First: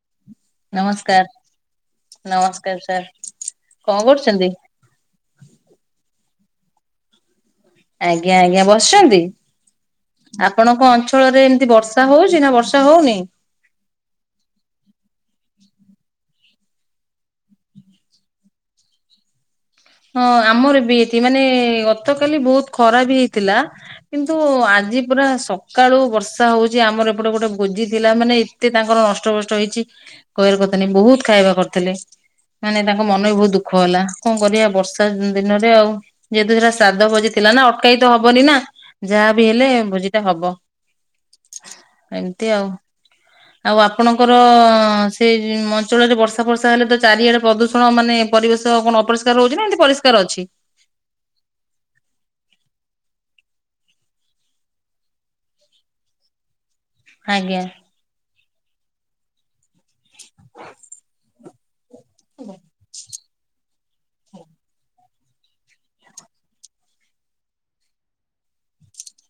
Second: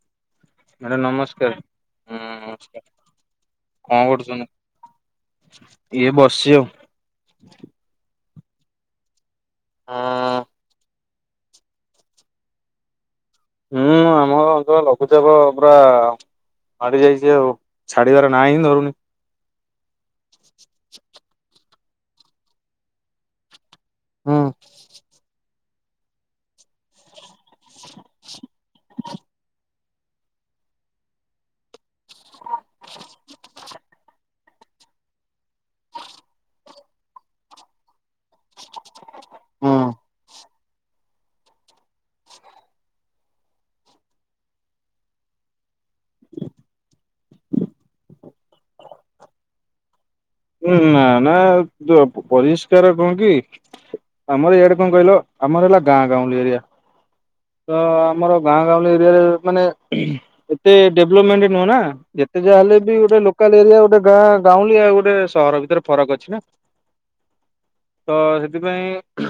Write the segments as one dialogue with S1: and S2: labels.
S1: [inaudible] Madam
S2: ନମସ୍କାର ନମସ୍କାର
S1: ନମସ୍କାର
S2: ସାର୍
S1: କଣ କରୁଛନ୍ତି? ଇଏ ବସିଛି ଆଉ।
S2: ଆଜ୍ଞା ଆଜ୍ଞା ବସିଛନ୍ତି?
S1: ହଁ।
S2: ଆପଣଙ୍କ ଅଞ୍ଚଳରେ ଏମିତି ବର୍ଷା ହଉଛି ନା ବର୍ଷା ହଉନି?
S1: ହୁଁ ଆମ ଅଞ୍ଚଳରେ ଲଘୁଚାପ ପୁରା ମାଡି ଯାଇଛି ଆଉ ଛାଡ଼ିବାର ନା ହିଁ ଧରୁନି।
S2: ହଁ ଆମର ବି ଏଠି ମାନେ ଗତ କଲି ବହୁତ ଖରା ବି ହେଇଥିଲା। କିନ୍ତୁ
S1: ହୁଁ
S2: ଆଜି ପୁରା ସକାଳୁ ବର୍ଷା ହଉଛି ଆମର ଏପଟେ ଗୋଟେ ଭୋଜିଥିଲା ମାନେ ଏତେ ତାଙ୍କର ନଷ୍ଟ ଭ୍ରଷ୍ଟ ହେଇଛି କହିବାର କଥା ନାହିଁ ବହୁତ ଖାଇବା କରିଥିଲେ। ମାନେ ତାଙ୍କ ମନ ବି ବହୁତ ଦୁଃଖ ହେଲା କଣ କରିବା। ବର୍ଷା ଦିନରେ ଆଉ ଯେହେତୁ ସେଟା ଶ୍ରାଦ୍ଧ ଭୋଜି ଥିଲା ନା ଅଟକାଇ ତ ହବନି ନା ଯାହା ବି ହେଲେ
S1: ହୁଁ।
S2: ଭୋଜିଟା ହବ। ଏମିତି ଆଉ। ଆଉ ଆପଣଙ୍କର ସେଇ ଅଞ୍ଚଳରେ ବର୍ଷା ବର୍ଷା ହେଲେ ତ ଚାରିଆଡ଼େ ପ୍ରଦୂଷଣ ମାନେ ପରିବେଶ କଣ ଅପରିଷ୍କାର ହଉଛି ନା ଏମିତି ପରିଷ୍କାର ଅଛି?
S1: ଉୁଁ ନା ନା ପରିଷ୍କାର କଣ କି ଆମର ଏଇ ଆଡ଼େ କଣ କହିଲ ଆମର ହେଲା ଗାଁ ଗାଉଁଲି ଏରିଆ
S2: ଆଜ୍ଞା।
S1: ତ ଆମର ଗାଁ ଗାଉଁଲି ଏରିଆରେ ମାନେ ଏତେ ଡେଭଲପମେଣ୍ଟ ନୁହଁ ନା ଯେତେ ଯାହା ହେଲେ ବି ଗୋଟେ ଲୋକାଲ ଏରିଆ ଗୋଟେ ଗାଁ ଗାଉଁଲି ଆଉ ଗୋଟେ ସହର ଭିତରେ ଫରକ ଅଛି ନା ତ ସେଥିପାଇଁ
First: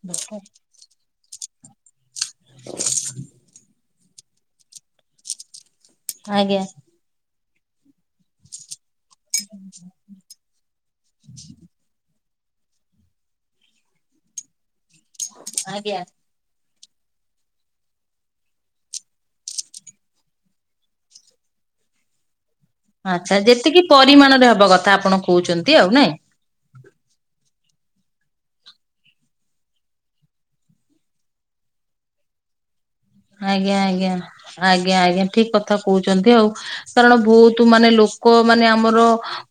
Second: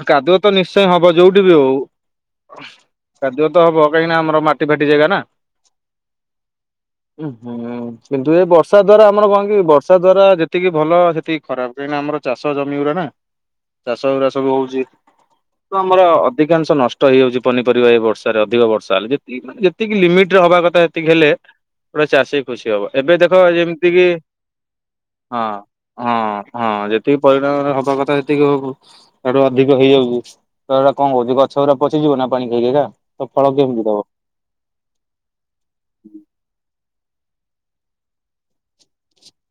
S1: କାଦୁଅ ତ ନିଶ୍ଚୟ ହବ ଯୋଉଠି ବି ହଉ କାଦୁଅ ତ ହବ। କାହିଁକିନା ଆମର ମାଟି ଫାଟି ଜାଗା ନା
S2: ଆଜ୍ଞା।
S1: ହୁଁ ହୁଁ କିନ୍ତୁ ଏଇ ବର୍ଷା ଦ୍ଵାରା ଆମର କଣ କି ବର୍ଷା ଦ୍ଵାରା ଯେ ଯେତିକି ଭଲ ସେତିକି ଖରାପ କାହିଁକିନା ଆମର ଚାଷ ଜମି ଗୁରା ନା ଚାଷଗୁୁଡ଼ା ସବୁ ହଉଛି। ତ ଆମର ଅଧିକାଂଶ ନଷ୍ଟ ହେଇଯାଉଛି ପନି ପରିବା ଏ ବର୍ଷାରେ ଅଧିକ ବର୍ଷା ହେଲା ଯେତିକି ମାନେ ଯେତିକି ଲିମିଟ ରେ ହବା କଥା ସେତିକି ହେଲେ ଗୋଟେ ଚାଷୀ ଖୁସି ହବ ଏବେ
S2: ଆଚ୍ଛା
S1: ଦେଖ
S2: ଯେତିକି
S1: ଯେମିତି କିି
S2: ପରିମାଣରେ ହବା କଥା ଆପଣ
S1: ହଁ
S2: କହୁଛନ୍ତି ଆଉ ନାଇଁ?
S1: ହଁ ହଁ ଯେତିକି ପରିଣାମରେ ହବା କଥା ସେତିକି ହଉ ଏଇଠୁ ଅଧିକ ହେଇଯାଉଛି ତ ହେରା କଣ କହୁଛି ଗଛ ଗୁରା ପଚିଯିବ ନା ପାଣି ଖାଇ ଖାଇକା।
S2: ଆଜ୍ଞା ଆଜ୍ଞା ଆଜ୍ଞା ଆଜ୍ଞା ଠିକ୍ କଥା କହୁଛନ୍ତି ଆଉ। କାରଣ ବହୁତ ମାନେ ଲୋକ ମାନେ ଆମର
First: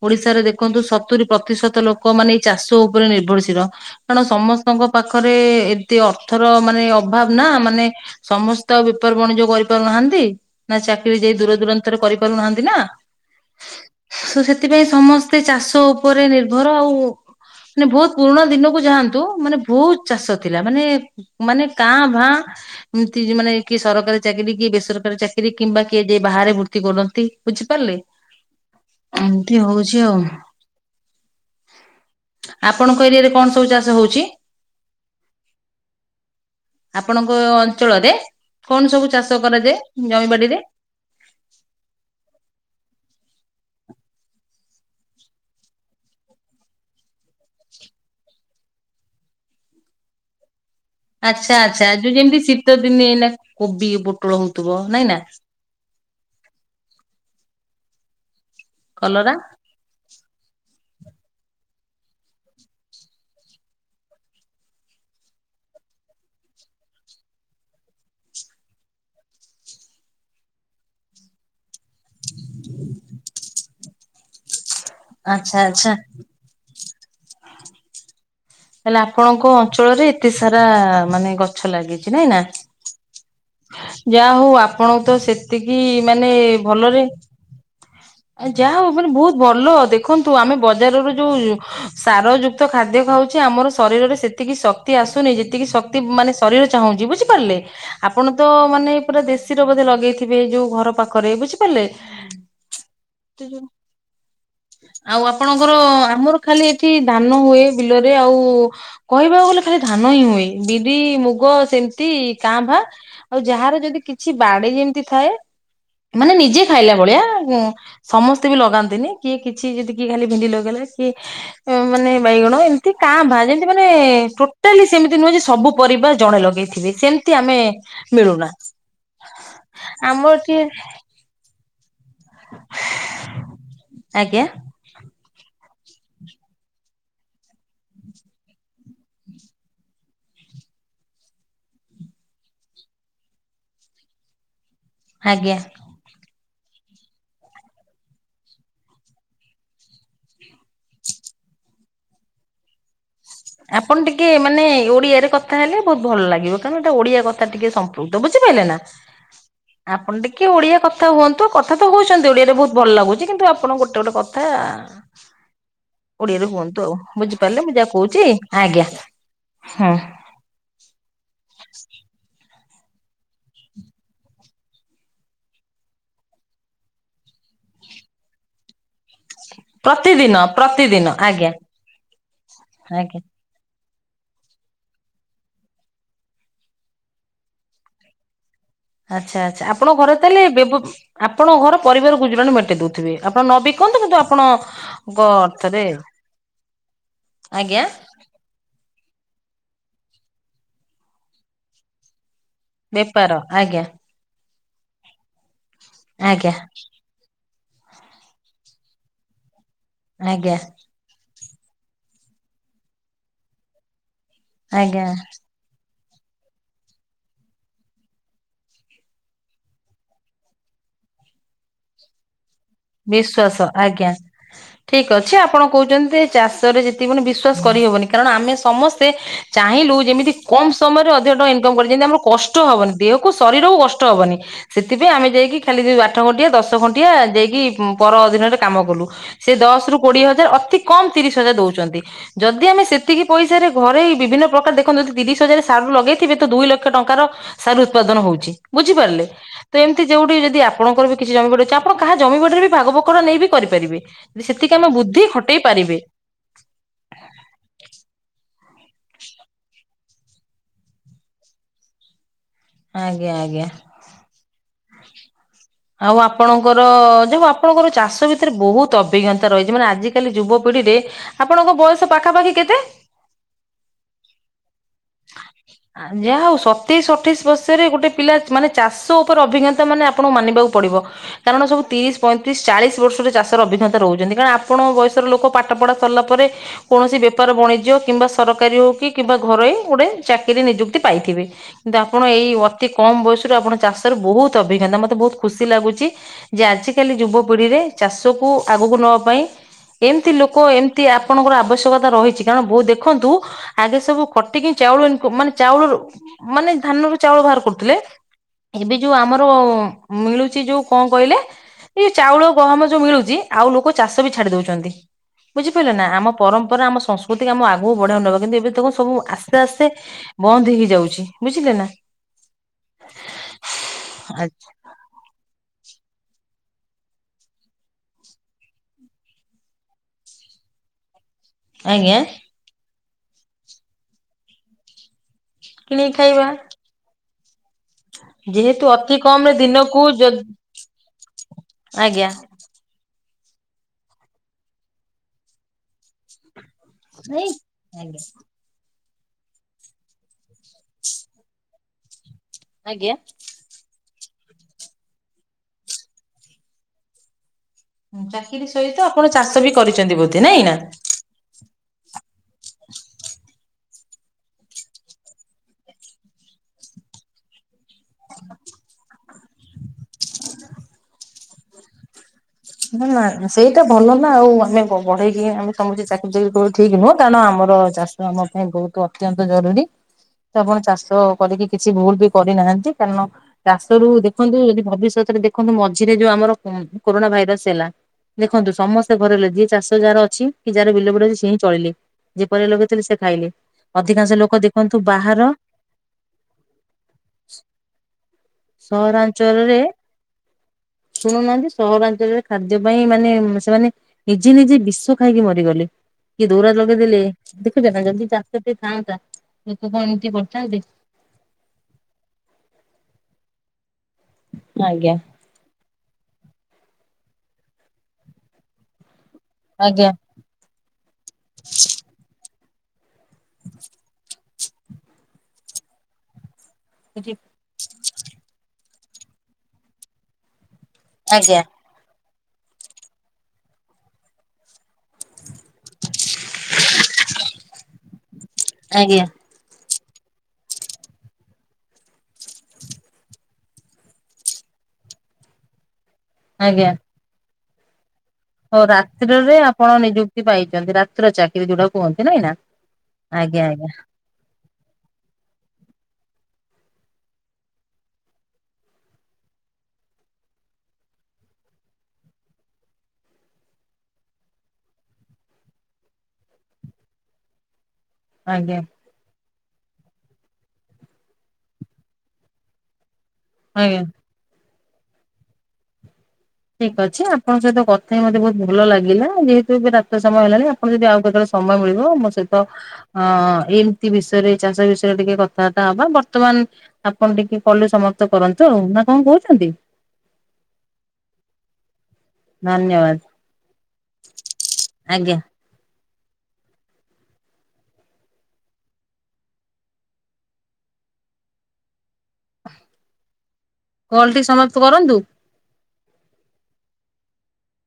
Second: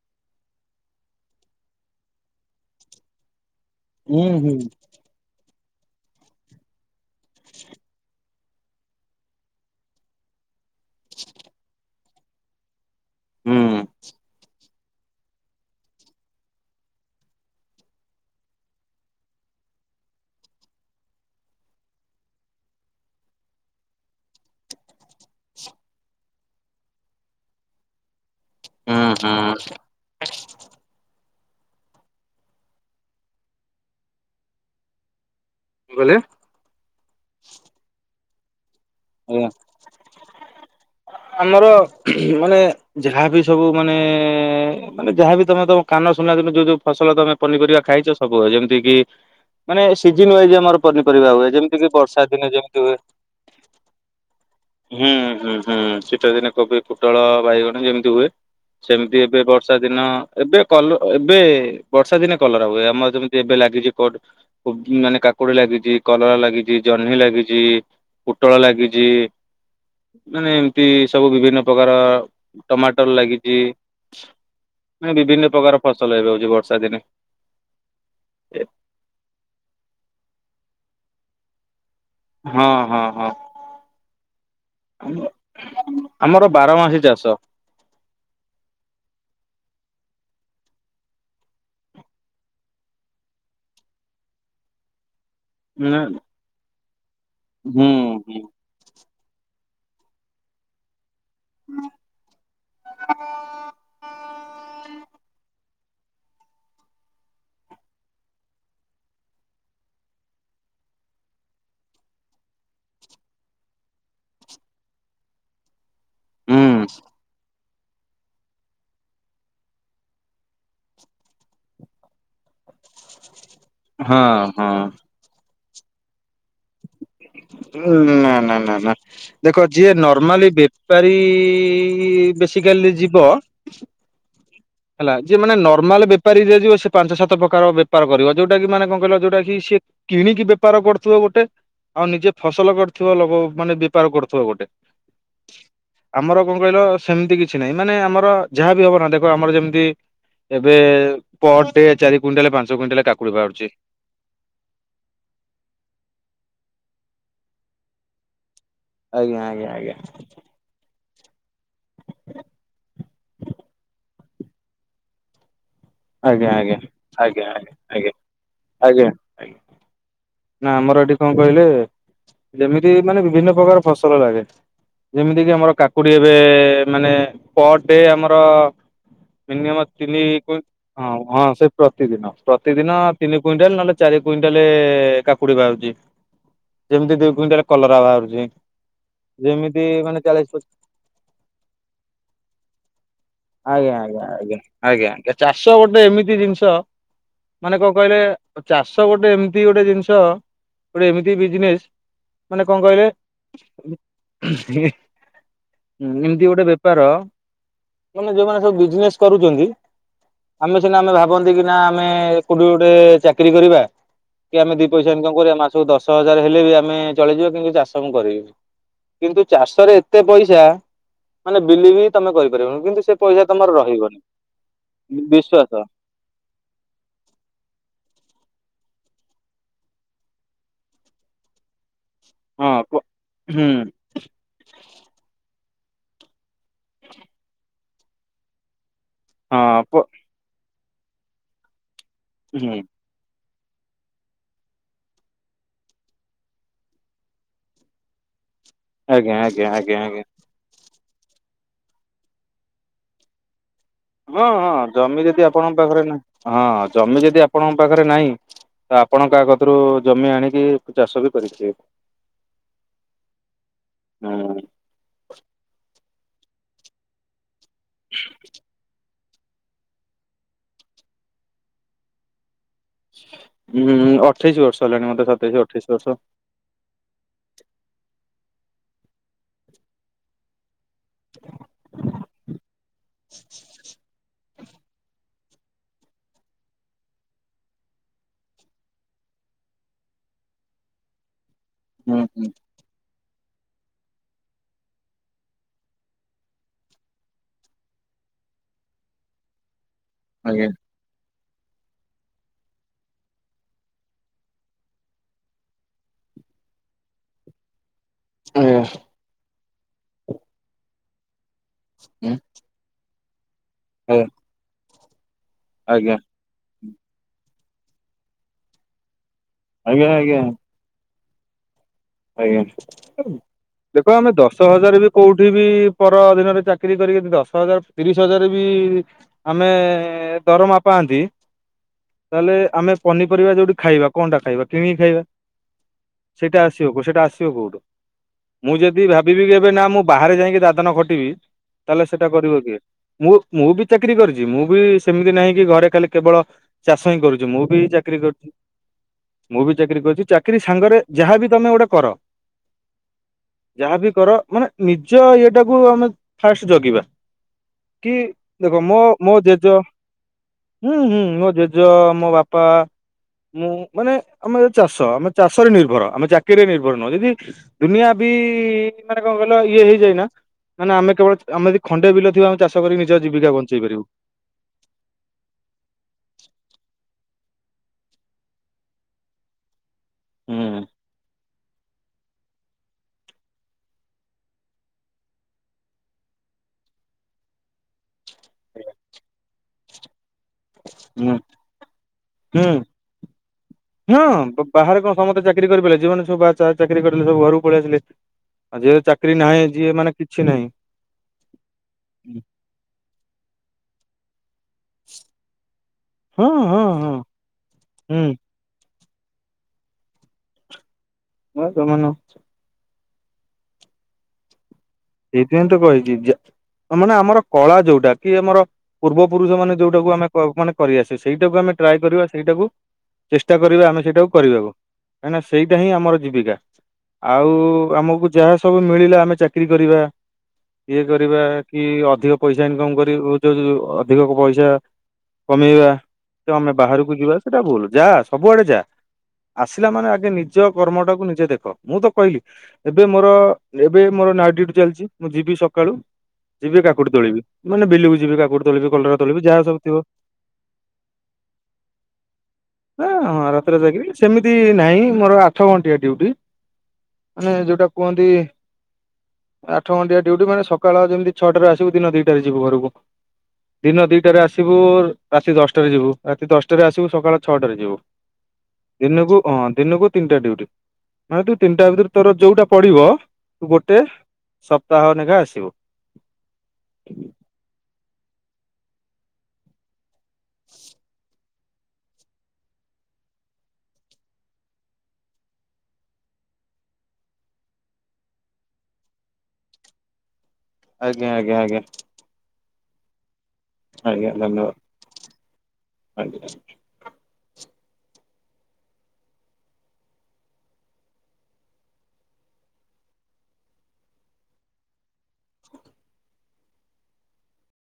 S2: ଓଡିଶାରେ ଦେଖନ୍ତୁ ସତୁରି ପ୍ରତିଶତ ଲୋକ ମାନେ ଏଇ ଚାଷ ଉପରେ ନିର୍ଭରଶୀଳ। କାରଣ
S1: ହୁଁ ହୁଁ
S2: ସମସ୍ତଙ୍କ ପାଖରେ ଏତେ ଅର୍ଥର ମାନେ ଅଭାବ ନା ମାନେ ସମସ୍ତେ ଆଉ ବେପାର ବଣିଜ୍ୟ କରିପାରୁନାହାନ୍ତି ନା ଚାକିରି ଯାଇ ଦୂର ଦୂୁରନ୍ତରେ କରିପାରୁନାହାନ୍ତି ନା।
S1: ହୁଁ।
S2: ତ ସେଥିପାଇଁ ସମସ୍ତେ ଚାଷ ଉପରେ ନିର୍ଭର ଆଉ ମାନେ ବହୁତ ପୁରୁଣା ଦିନକୁ ଯାଆନ୍ତୁ ମାନେ ବହୁତ ଚାଷ ଥିଲା ମାନେ ମାନେ କାଁ ଭାଁ ଏମିତି ମାନେ କିଏ ସରକାରୀ ଚାକିରୀ କିଏ ବେସରକାରୀ ଚାକିରୀ କିମ୍ବା କିଏ ଯାଏ ବାହାରେ ବୃତ୍ତି କରନ୍ତି ବୁଝିପାରିଲେ?
S1: [inaudible] କଣ
S2: ଏମତି ହଉଛି ଆଉ ଆପଣଙ୍କ ଏରିଆ ରେ କଣ ସବୁ ଚାଷ ହଉଛି?
S1: କଣ କହିଲେ?
S2: ଆପଣଙ୍କ ଅଞ୍ଚଳରେ କଣ ସବୁ ଚାଷ
S1: ଆଜ୍ଞା।
S2: କରାଯାଏ ଜମି ବାଡ଼ି ରେ?
S1: ଆମର ମାନେ ଯାହାବି ସବୁ ମାନେ ମାନେ ଯାହାବି ତମେ ତମ କାନ ସୁୁନା ଦୁ ଯୋଉ ଯୋଉ ଫସଲ ତମେ ପନିପରିବା ଖାଇଛ ସବୁ ଯେମିତି କି ମାନେ ସିଜିିନ ୱାଇଜ ଆମର। ପନିପରିବା ହୁଏ
S2: ଆଚ୍ଛା
S1: ଯେମିତି
S2: ଆଚ୍ଛା
S1: କିି
S2: ଯୋଉ
S1: ବର୍ଷା
S2: ଯେମିତି
S1: ଦିନେ
S2: ଶୀତ
S1: ଯେମତି ହୁଏ
S2: ଦିନେ ଏଇନା କୋବି ପୋଟଳ ହଉଥିବ ନାଇଁ
S1: ହୁଁ
S2: ନା
S1: ହୁଁ। ହୁଁ ଶୀତ ଦିନେ କୋବି ପୋଟଳ ବାଇଗଣ ଯେମିତି ହୁଏ ସେମିତି
S2: କଲରା
S1: ଏବେ ବ ର୍ଷା ଦିନ ଏବେ କଲ ଏବେ ବର୍ଷା ଦିନେ କଲର ହୁଏ ଆମର ଯେମିତି ଏବେ ଲାଗିଛି କୋଠ କୁକିଙ୍ଗି ମାନେ କାକୁଡି ଲାଗିଛି। କଲରା ଲାଗିଛି। ଜହ୍ନି ଲାଗିଛି। ପୋଟଳ ଲାଗିଛି। ମାନେ ଏମିତି ସବୁ ବିଭିନ୍ନ ପ୍ରକାର ଟମାଟର ଲାଗିଛି। ମାନେ ବିଭିନ୍ନ ପ୍ରକାର ଫସଲ ଏବେ ହେଉଛି ବର୍ଷା ଦିନେ।
S2: ହଁ। ହେଲେ ଆପଣଙ୍କ ଅଞ୍ଚଳରେ ଏତେ ସାରା ମାନେ ଗଛ ଲାଗିଛି। ନାଇଁ ନା।
S1: ହଁ ହଁ ହଁ
S2: ଯାହା ହଉ ଆପଣଙ୍କୁ ତ ସେତିକି ମାନେ
S1: ଆମର ବାରମାସୀ
S2: ଭଲରେ
S1: ଚାଷ।
S2: ଯାହା ହଉ ମାନେ ବହୁତ ଭଲ। ଦେଖନ୍ତୁ ଆମେ ବଜାରରୁ ଯୋଉ ସାର ଯୁକ୍ତ ଖାଦ୍ୟ ଖାଉ ଆମ ଶରୀରରେ ସେତିକି ଶକ୍ତି ଆସୁନି ଯେତିକି ଶକ୍ତି
S1: ନା
S2: ମାନେ ଶରୀର ଚାହୁଁଛି। ବୁଝି ପାରିଲେ
S1: ହୁଁ
S2: ଆପଣ
S1: ହୁଁ
S2: ତ ମାନେ ପୁରା ଦେଶୀର ବୋଧେ ଲଗେଇଥିବେ। ଯୋଉ ଘର ପାଖ କରିବେ ବୁଝିପାରିଲେ। ଆଉ ଆପଣ ଆମର ଆମର ଖାଲି ଏଠି ଧାନ ହୁଏ ବିଲରେ। ଆଉ କହିବାକୁ ଗଲେ ଖାଲି ଧାନ ହିଁ ହୁଁଏ। ବିରି ମୁଗ ସେମିତି କାଁ ଭାଁ। ଆଉ ଯାହାର ଯଦି କିଛି ବାଡି ଯେମିତି ଥାଏ। ମାନେ ନିଜେ
S1: ହୁଁ
S2: ଖାଇଲା ଭଳିଆ। ସମସ୍ତେ ବି ଲଗାନ୍ତିନି। କିଏ କିଛି ଯଦି କିଏ ଖାଲି ଭେଣ୍ଡି ଲଗେଇଲା। କିଏ ମାନେ ବାଇଗଣ ଏ ତି କାଁ ଭାଁ ଯେମତି ମାନେ
S1: ହଁ ହଁ
S2: ଟୋଟାଲି ସେମିତି ନୁହେଁ ଯେ ସବୁ ପରିବାର ଜଣେ ଲଗେଇଥିବେ। ସେମିତି ଆମେ
S1: ନା
S2: ମିଳୁନା
S1: ନା ନା ନା। ଦେଖ ଯିଏ
S2: ଆମର
S1: ନର୍ମାଲି
S2: ଟିକେ
S1: ବେପାରୀ ବେଶିକାଲି ଯିବ।
S2: ଆଜ୍ଞା।
S1: ହେଲା ଯିଏ ମାନେ ନର୍ମାଲ ବେପାରୀ ରେ ଯିବ। ସେ ପାଞ୍ଚ ସାତ ପ୍ରକାର ବେପାର କରିବ। ଯୋଉଟା କି ମାନେ କଣ କହିଲ ଯୋଉଟା କି ସିଏ କିଣିକି ବେପାର କରୁଥିବ ଗୋଟେ। ଆଉ ନିଜେ ଫସଲ କରିଥିବ ଲୋକ ମାନେ ବେପାର କରୁଥିବ ଗୋଟେ।
S2: ଆଜ୍ଞା।
S1: ଆମର କଣ କହିଲ ସେମିତି କିଛି ନାହିଁ। ମାନେ ଆମର ଯାହାବି ହବ ନା ଦେଖ ଆମର ଯେମ୍ ଏବେ ପର୍ ଡେ ଚାରି କୁଇଣ୍ଟାଲ ପାଞ୍ଚ କୁଇଣ୍ଟାଲ କା
S2: ଆପ୍ ଆପଣ ଟିକେ ମାନେ ଓଡିଆରେ କଥା ହେଲେ ବହୁତ ଭଲ ଲାଗିବ। କାରଣ ଓଡିଆ କଥା ଟିକେ ସମ୍ପୃକ୍ତ ବୁଝିପାରିଲେ ନା।
S1: ଆଜ୍ଞା ଆଜ୍ଞା ଆଜ୍ଞା।
S2: ଆପଣ ଟିକେ ଓଡିଆ କଥା କଥା ହୁଅନ୍ତୁ। କଥା ତ ହଉଛନ୍ତି ଓଡିଆରେ ବହୁତ ଭଲ ଲାଗୁଛି। କିନ୍ତୁ ଆପଣ ଗୋଟେ ଗୋଟେ କଥା
S1: [inaudible]
S2: ଓଡିଆରେ
S1: ଆଜ୍ଞା
S2: ହୁଅନ୍ତୁ ଆଉ।
S1: ଆଜ୍ଞା
S2: ବୁଝିପାରିଲେ ମୁଁ ଯାହା
S1: ଆଜ୍ଞା
S2: କହୁଛି। ଆଜ୍ଞା ହୁଁ।
S1: ନା ଆମର ଏଠି କଣ କହିଲେ ଯେମିତି ମାନେ ବିଭିନ୍ନ ପ୍ରକାର ଫସଲ ଲାଗେ। ଯେମିତି କିି ଆମର କାକୁଡି ଏବେ ମାନେ ପର୍ ଡେ ଆମର ମିନିମମ ତିନି
S2: ପ୍ରତିଦିନ
S1: କୁଇଁ
S2: ପ୍ରତିଦିନ
S1: ହଁ
S2: ଆଜ୍ଞା
S1: ସେ ପ୍ରତିଦିନ। ପ୍ରତିଦିନ
S2: ଆଜ୍ଞା
S1: ତିନି କୁଇଣ୍ଟାଲ ନହେଲେ ଚାରି କୁଇଣ୍ଟାଲେ କାକୁଡି ବାହାରୁଛି। ଯେମିତି ଦି କୁଇଣ୍ଟାଲ କଲରା ବାହାରୁଛି।
S2: ଆଚ୍ଛା ଆଚ୍ଛା
S1: ଯେମିତି
S2: ଆପଣ ଘରେ
S1: ମାନେ ଚାଳିଶ
S2: ତାହେଲେ ଆପଣଙ୍କ ଘର ପରିବାର ଗୁଜୁରାଣ ମେଣ୍ଟେଇ ଦଉଥିବେ। ଆପଣ ନ
S1: ଆଜ୍ଞା
S2: ବିକନ୍ତୁ କିନ୍ତୁ
S1: ଆଜ୍ଞା
S2: ଆପଣ
S1: ଆଜ୍ଞା ଆଜ୍ଞା
S2: ଙ୍କ
S1: ଆ ଚାଷ
S2: ଅର୍ଥରେ
S1: ଗୋଟେ ଏମିତି ଜିନିଷ ମାନେ
S2: ଆଜ୍ଞା
S1: କଣ କହିଲେ ଚାଷ ଗୋଟେ ଏମିତି ଗୋଟେ ଜିନିଷ। ଗୋଟେ ଏମିତି ବିଜିନେସ୍ ମାନେ କଣ କହିଲେ।
S2: ବେପାର ଆଜ୍ଞା
S1: ଏମତି
S2: ଆଜ୍ଞା
S1: ଗୋଟେ ବେ ପାର ମାନେ ଯୋଉମାନେ ସବୁ ବିଜିନେସ୍ କରୁଛନ୍ତି।
S2: ଆଜ୍ଞା
S1: ଆମେ ସିନା ଆମେ ଭା ଭନ୍ତି କି ନା ଆମେ କୋଉଠି ଗୋଟେ ଚାକିରି କରିବା। କି ଆମେ ଦି
S2: ଆଜ୍ଞା।
S1: ପଇସା ଇନକମ୍ ମାସକୁ ଦଶ ହଜାର ହେଲେ ବି ଆମେ ଚଳିଯିବା। କିନ୍ତୁ ଚାଷ ମୁଁ କରିବିନି। କିନ୍ତୁ ଚାଷରେ ଏତେ ପଇସା ମାନେ ବିଲିଭ୍ ବି ହିଁ ତମେ କରିପାରିବ।
S2: ବିଶ୍ଵାସ ଆଜ୍ଞା ଠିକ୍ ଅଛି। ଆପଣ
S1: ବିଶ୍ଵାସ
S2: କହୁଛନ୍ତି ଚାଷ୍ ଯେ ବିଶ୍ଵାସ କରିହବନି। କାରଣ ଆମେ ସମସ୍ତେ ଚାହିଁଲୁ। ଯେମିତି କମ୍ ସମୟରେ ଅଧିକ ଟଙ୍କା ଇନ୍ କମ୍ କଲି। ଯେମିତି ଆମର କଷ୍ଟ
S1: ହଁ
S2: ହବନି
S1: ପ
S2: ଦେହକୁ
S1: ହୁଁ
S2: ଶରୀରକୁ କଷ୍ଟ ହବନି। ସେଥିପାଇଁ ଆମେ ଯାଇକି ଖାଲି ଆଠ ଘଣ୍ଟିଆ ଦଶ ଖଣ୍ଟିଆ ଯାଇକି ପର ଅଧିନରେ କାମ କଲୁ। ସେ
S1: ହଁ
S2: ଦଶ୍ ରୁ
S1: ପ
S2: କୋଡିଏ ହଜାର ଅତି କମ୍ ତିରିଶ ହଜାର ଦୋଉଚନ୍ତି ଯଦି
S1: ହୁଁ
S2: ଆମେ ସେ ତିକି ପଇସାରେ ଘରେ ବିଭିନ୍ନ ପ୍ରକାର ଦେଖନ୍ତୁ ତିରିଶ ହଜାର ସାରୁ ଲଗେଇଥିବେ ତ ଦୁଇ ଲକ୍ଷ ଟଙ୍କାର ସାରୁ ଉତ୍ପାଦନ ହୋଉଚି। ବୁଝିପାରିଲେ?
S1: ଆଜ୍ଞା ଆଜ୍ଞା
S2: ତ
S1: ଆଜ୍ଞା
S2: ଏମତି
S1: ଆଜ୍ଞା।
S2: ଯେଉଁଠି ଯଦି ଆପଣଙ୍କର କି ଜମି ବାଡ଼ି ଅଛି ଆପଣ କାହା ଜମି ବାଡ଼ିରେ ବି ଭାଗ ବକର ନେଇ ବି କରିପାରିବେ
S1: ହଁ
S2: ଦି ସେତିକି
S1: ହଁ
S2: ଆମେ
S1: ଜମି
S2: ବୁଦ୍ଧି
S1: ଯଦି
S2: ଖଟେଇ
S1: ଆପଣଙ୍କ
S2: ପାରିବେ।
S1: ପାଖରେ ନାହିଁ ହଁ ଜମି ଯେଦି ଆପଣଙ୍କ ପାଖରେ ନାହିଁ ତ ଆପଣ କାହା କତୁରୁ ଜମି ଆଣିକି ଉ ଚାଷ ବି କରିପାରିଏ।
S2: ଆଜ୍ଞା ଆଜ୍ଞା।
S1: ହୁଁ।
S2: ଆଉ ଆପଣଙ୍କର ଯା ହଉ ଆପଣଙ୍କର ଚାଷ ଭିତରେ ବୋହୁତ ଅ ଭିଜ୍ଞତା ରହିଚି ମାନେ ଆଜିକାଲି ଯୁବପିଢ଼ିରେ, ଆପଣଙ୍କ ବୟସ ପାଖାପାଖି କେତେ?
S1: ଉଁ ଅଠେଇଶି ବର୍ଷ ହେଲାଣି ମତେ ସତେଇଶ ଅଠେଇଶି ବର୍ଷ।
S2: ତେଇଶ ଅଠେଇଶ ବର୍ଷରେ ଗୋଟେ ପିଲା ମାନେ ଚାଷ ଓପରେ ଅଭିଜ୍ଞତା ମାନେ ଆପଣଙ୍କୁ ମାନିବାକୁ ପଡ଼ିବ। କାରଣ ସବୁ ତିରିଶ ପଇଁତିରିଶ ଚାଳିଶ ବର୍ଷରେ ଚାଷର ଅଭିଜ୍ଞ ତା ରହୁଚନ୍ତି କାଣ ଆପଣଙ୍କ ବୟସର ଲୋକ ପାଠ ପଢ଼ା ସରିଲା ପରେ କୌଣସି ବେପାର ବଣିଜ୍ୟ କିମ୍ବା ସରକାରୀ ହଉ କି କିବା ଘରୋଇ। ଉଡ଼େ ଚାକିରି ନିଯୁକ୍ତି ପାଇଥିବେ କିନ୍ତୁ
S1: ହୁଁ
S2: ଆପଣ ଏଇ
S1: ହୁଁ
S2: ୱା ତି କମ୍ ବୟସୁରୁ ଆପଣ ଚାଷରେ ବୋହୁତ ଅଭିଜ୍ଞତା ମୋତେ ବୋହୁତ ଖୁସି ଲାଗୁଚି। ଯେ ଆଜିକାଲି ଯୁବପିଢ଼ିରେ ଚାଷକୁ ଆଗୁକୁ ନବା ପାଇଁ ଏମତି ଲୋକ
S1: ଆଜ୍ଞା।
S2: ଏମତି ଆପଣଙ୍କର ଆବଶ୍ୟକତା ରହିଚି କାରଣ ବୋହୁ ଦେଖନ୍ତୁ ଆଗେ ସବୁ ଖଟିିକି ଚାଉଳ ଇନକୁ ମାନେ ଚାଉଳରୁ ମାନେ ଧାନରୁ ଚାଉଳ ଭାର କରୁଥୁଲେ
S1: ଆଜ୍ଞା
S2: ଏବେ ଯୋଉ ଆମର ମିଳୁଚି ଯୋଉ କଁ କହିଲେ ଏ ଚାଉଳ ଗହମ ଯୋଉ ମିଳୁଚି ଆଉ ଲୋକ ଚାଷ
S1: ହୁଁ
S2: ବି ଛାଡ଼ି ଦୋଉଚନ୍ତି ବୁଝିପାଇଲେ ନାଁ
S1: ଆଜ୍ଞା
S2: ଆମ ପରମ୍ପରା ଆମ ସଂସ୍କୃତିକି ଆମୁ ଆଗୁକୁ ବଢ଼େଆଉ ନବା କିନ୍ତୁ ଏବେ ତାକୁ ସବୁ ଆସ୍ତେ ଆସ୍ ତେ
S1: ଆଜ୍ଞା ଆଜ୍ଞା
S2: ବନ୍ଦ ହେଇ ଯାଉଚି। ବୁଝିଲେ ନାଁ?
S1: ଆଜ୍ଞା ଦେଖ ଆମେ ଦଶ ହଜାର ବି କୋଉଠି ବି ପର ଅଧୀନରେ ଚାକିରି କରିକି ଯଦି ଦଶ ହଜାର ତିରିଶ ହଜାରେ ବି ଆମେ ଦରମା ପାଆନ୍ତି
S2: ଆଜ୍ଞା।
S1: ତାଲେ ଆମେ ପନିପରିବା ଯୋଉଠି ଖାଇବା କଁଟା ଖାଇବା କିଣିକି ଖାଇବା।
S2: କିଣିକି ଖାଇବା।
S1: ସିଅକୁ ସେଟା ଆସିବ କୋଉଠୁ? ମୁଁ
S2: ଯେହେତୁ
S1: ଯେଦି
S2: ଅତି କମ
S1: ଭାବିବି
S2: ରେ
S1: କି ଏବେ ନାଁ
S2: ଦିନକୁ
S1: ମୁଁ
S2: ଯ
S1: ବାହାରେ ଯାଇଁକି ଦାଦନ ଖଟିବି ତାହେଲେ ସେଟା
S2: ଆଜ୍ଞା
S1: କରିବ କିଏ? ମୁଁ ମୁଁ ବି ଚାକିରି କରିଚି। ମୁଁ ବି ସେମିତି ନାହିଁ କି ଘରେ ଖାଲି କେବଳ ଚାଷ ହିଁ କରୁଚି
S2: ନାଇଁ
S1: ମୁଁ ବି ଚାକିରି
S2: ଆଜ୍ଞା
S1: କରୁଚି ମୁଁ ବି ଚାକିରି କରଚି ଚାକିରି ସାଙ୍ଗରେ ଯାହା ବି ତମେ ଓଟେ କର।
S2: ଆଜ୍ଞା।
S1: ଯାହା ବି କର ମାନେ ନିଜ ଇଏଟାକୁ ଆମେ ଫାଷ୍ଟ୍ ଜଗିବା। କି
S2: ଚାକିରି
S1: ଦେଖ
S2: ସହିତ
S1: ମୋ
S2: ଆପଣ
S1: ମୋ
S2: ଚାଷ ବି
S1: ଜେଜ
S2: କରିଛନ୍ତି ବୋଧେ ନାଇଁ ନା?
S1: ହୁଁ ହୁଁ ମୋ ଜେ ଜ ମୋ ବାପା ମୁଁ ମାନେ ଆମେ ଚାଷ ଆମେ ଚାଷରେ ନିର୍ଭର ଆମେ ଚା କିରି ନିର୍ଭର ନୁହଁ ଯେଦି ଦୁନିଆ ବି ମାନେ କଣ କହିଲ ଇଏ ହେଇଯାଇ ନାଁ ମାନେ ଆମେ କେବଳ ଆମେ ଏଦି ଖଣ୍ଡେ ବିଲ ଥିବ ଆମେ ଚାଷ କରିକି
S2: ନାଁ
S1: ନିଜ
S2: ନାଁ
S1: ଜୀବିକା ବଞ୍ଚେଇ
S2: ସେଇଟା
S1: ପାରିବୁ।
S2: ଭଲ ନାଁ ଆଉ ଆମେ ପ ବଢ଼େଇକି ଆମେ ସମତେ ଚାକିରି ଚାକିରି କ ଠିକ୍ ନୁହଁ, କାରଣ ଆମର ଚାଷ ଆମ ପାଇଁ ବୋହୁତ ଅତ୍ୟନ୍ତ ଜରୁରୀ। ତ ଆପଣ
S1: ହୁଁ
S2: ଚାଷ କରିକି କିଛି ଭୁଲ୍ ବି କରିନାହାନ୍ତି କାରଣ ଚାଷରୁ ଦେଖନ୍ତୁ ଅଦି ଭବିଷ୍ୟତରେ ଦେଖନ୍ତୁ ମଝିରେ ଯୋଉ ଆମର କଁ କୋରୋନା ଭାଇରସ୍ ସେଲା ଦେଖନ୍ତୁ ସମସ୍ତେ ଘରେ ରଲେ ଯିଏ ଚାଷ ଯାହାର ଅଛି କି ଯାହାର ବିଲ ବୁଡ଼ି ଅଛି ସିଏ ହିଁ ଚଳିଲେ। ଯେ
S1: ହୁଁ
S2: ପରିବା ଲଗେଇଥିଲେ ସେ ଖାଇଲେ।
S1: ହଁ
S2: ଅଧିକାଂଶ ଲୋକ
S1: ବ
S2: ଦେଖନ୍ତୁ
S1: ବାହାରେ କଁ
S2: ବାହାର
S1: ସମସ୍ତେ ଚାକିରି କରିିପାଇଲେ ଯେ ମାନେ ସବୁ ବାହା ଚା ଚାକିରି କରିଥିଲେ ସବୁ ଘରକୁ ପଳିଆସିଲେ। ଆଉ ଯିଏ ଚାକିରି ନାହିଁ
S2: ସହରାଞ୍ଚଳରେ
S1: ଯିଏ ମାନେ କିଛି ନାହିଁ
S2: ଶୁଣୁନାହାନ୍ତି ସହରାଞ୍ଚଳରେ ଖାଦ୍ୟ ପାଇଁ ମାନେ ସେମାନେ ନିଜେ ନିଜେ ବିଷ ଖାଇକି ମରିଗଲେ,
S1: ହଁ
S2: କି ଦୌରା
S1: ହଁ ହଁ
S2: ଲଗେଇଦେଲେ ଦେଖିବେ ନା ଜଲଦି
S1: ହୁଁ
S2: ଚା ସେଠି ଥାଆନ୍ତା ଲୋକ କଣ ଏମିତି କରିଥାନ୍ତେ କି।
S1: ହଁ ତ [unintelligible]
S2: ଆଜ୍ଞା।
S1: ସେଇଥିପାଇଁ ତ କହିଲି, ଯେ ମାନେ ଆମର କଳା ଯୋଉଟା କି ଆମର ପୂର୍ବ ପୁରୁଷ ମାନେ
S2: ଆଜ୍ଞା
S1: ଯୋଉଟାକୁ ଆମେ ମାନେ କର କରିଆସେ ସେଇଟାକୁ ଆମେ ଟ୍ରାଏ କରିବା ସେଇଟାକୁ ଚେଷ୍ଟା କରିବା ଆମେ ସେଇଟାକୁ କରିବାକୁ, କାହିଁକିନା ସେଇଟା ହିଁ ଆମର ଜୀବିକା। ଆଉ ଆମକୁ ଯାହା ସବୁ ମିଳିଲା ଆମେ ଚାକିରୀ କରିବା। ଇଏ କରିବା,
S2: ଆଜ୍ଞା
S1: କି ଅଧିକ ପଇସା ଇନକମ କରି [unintelligible] ଯୋଉ ଅଧିକ ପଇସା କମେଇବା ତ ଆମେ ବାହାରକୁ ଯିବା ସେଟା ଭୁଲ, ଯା ସବୁଆଡେ ଯା।
S2: ଆଜ୍ଞା
S1: ଆସିଲା ମାନେ ଆଗେ ନିଜ କର୍ମଟାକୁ ନିଜେ ଦେଖ। ମୁଁ ତ କହିଲି ଏବେ ମୋର ଏବେ ମୋର ନଇଟ୍ ଚାଲିଚି ମୁଁ ଯିବି ସକାଳୁ ଯିବି
S2: ଆଜ୍ଞା।
S1: କାକୁଡି ତୋଳିବି, ମାନେ ବିଲକୁ ଯିବି କାକୁଡି
S2: ହଉ
S1: ତୋଳିବି କଲରା ତୋଳିବି
S2: ରାତ୍ରରେ
S1: ଯାହା ସବୁ
S2: ଆପଣ
S1: ଥିବ
S2: ନିଯୁକ୍ତି ପାଇଚନ୍ତି, ରାତ୍ର ଚାକିରି ଯୋଉଟାକୁ କୁହନ୍ତି ନାଇଁ ନା।
S1: ହଁ
S2: ଆଜ୍ଞା
S1: ରାତିରେ
S2: ଆଜ୍ଞା।
S1: ଯାଇକିରି ସେମିତି ନାହିଁ ମୋର ଆଠ ଘଣ୍ଟିଆ ଡ୍ୟୁଟି ମାନେ ଯେଉଁଟା କୁହନ୍ତି ଆଠ ଘଣ୍ଡିଆ ଡିଉଟି, ମାନେ ସକାଳ ଜେମିତି ଛଅଟାରେ ଆସିବୁ ଦିନ ଦିଟାରେ ଯିବୁ ଘରକୁ। ଦିନ ଦିଟାରେ ଆସିବୁ ରାତି ଦଶଟାରେ ଯିବୁ, ରାତି ଦଶଟାରେ ଆସିବୁ ସକାଳ ଛଅଟାରେ ଯିବୁ।
S2: ଆଜ୍ଞା।
S1: ଦିନକୁ, ହଁ ଦିନକୁ ତିନିଟା ଡୁଉଟି ମାନେ ତୁ ତିନିଟା ଭିତରେ ତୋର ଯୋଉଟା ପଡିବ ତୁ ଗୋଟେ
S2: ଆଜ୍ଞା।
S1: ସପ୍ତାହ ଲେଖା ଆସିବ।
S2: ଠିକ୍ ଅଛି ଆପଣଙ୍କ ସହିତ କଥାହେଇକି ମତେ ବୋହୁତ ଭଲ ଲାଗିଲା, ଯେହେତୁ ଏବେ ରାତ୍ର ସମୟ ହେଲାଣି ଆପଣ ଯଦି ଆଉ କେତେବେଳେ ସମୟ ମିଳିବ ମୋ ସହିତ ଅ ଏମିତି ବିଷୟରେ ଚାଷ ବିଷୟରେ ଟିକେ କଥାବାର୍ତ୍ତା ହବା ବର୍ତ୍ତମାନ ଆପଣ ଟିକେ କଲ ସମାପ୍ତ କରନ୍ତୁ ନା କଣ କହୁଛନ୍ତି?
S1: ଆଜ୍ଞା, ଆଜ୍ଞା, ଆଜ୍ଞା।
S2: ଧନ୍ୟବାଦ।
S1: ଆଜ୍ଞା ଧନ୍ୟବାଦ
S2: ଆଜ୍ଞା।
S1: ଆଜ୍ଞା।
S2: କଲଟି ସମାପ୍ତ କରନ୍ତୁ।
S1: [inaudible]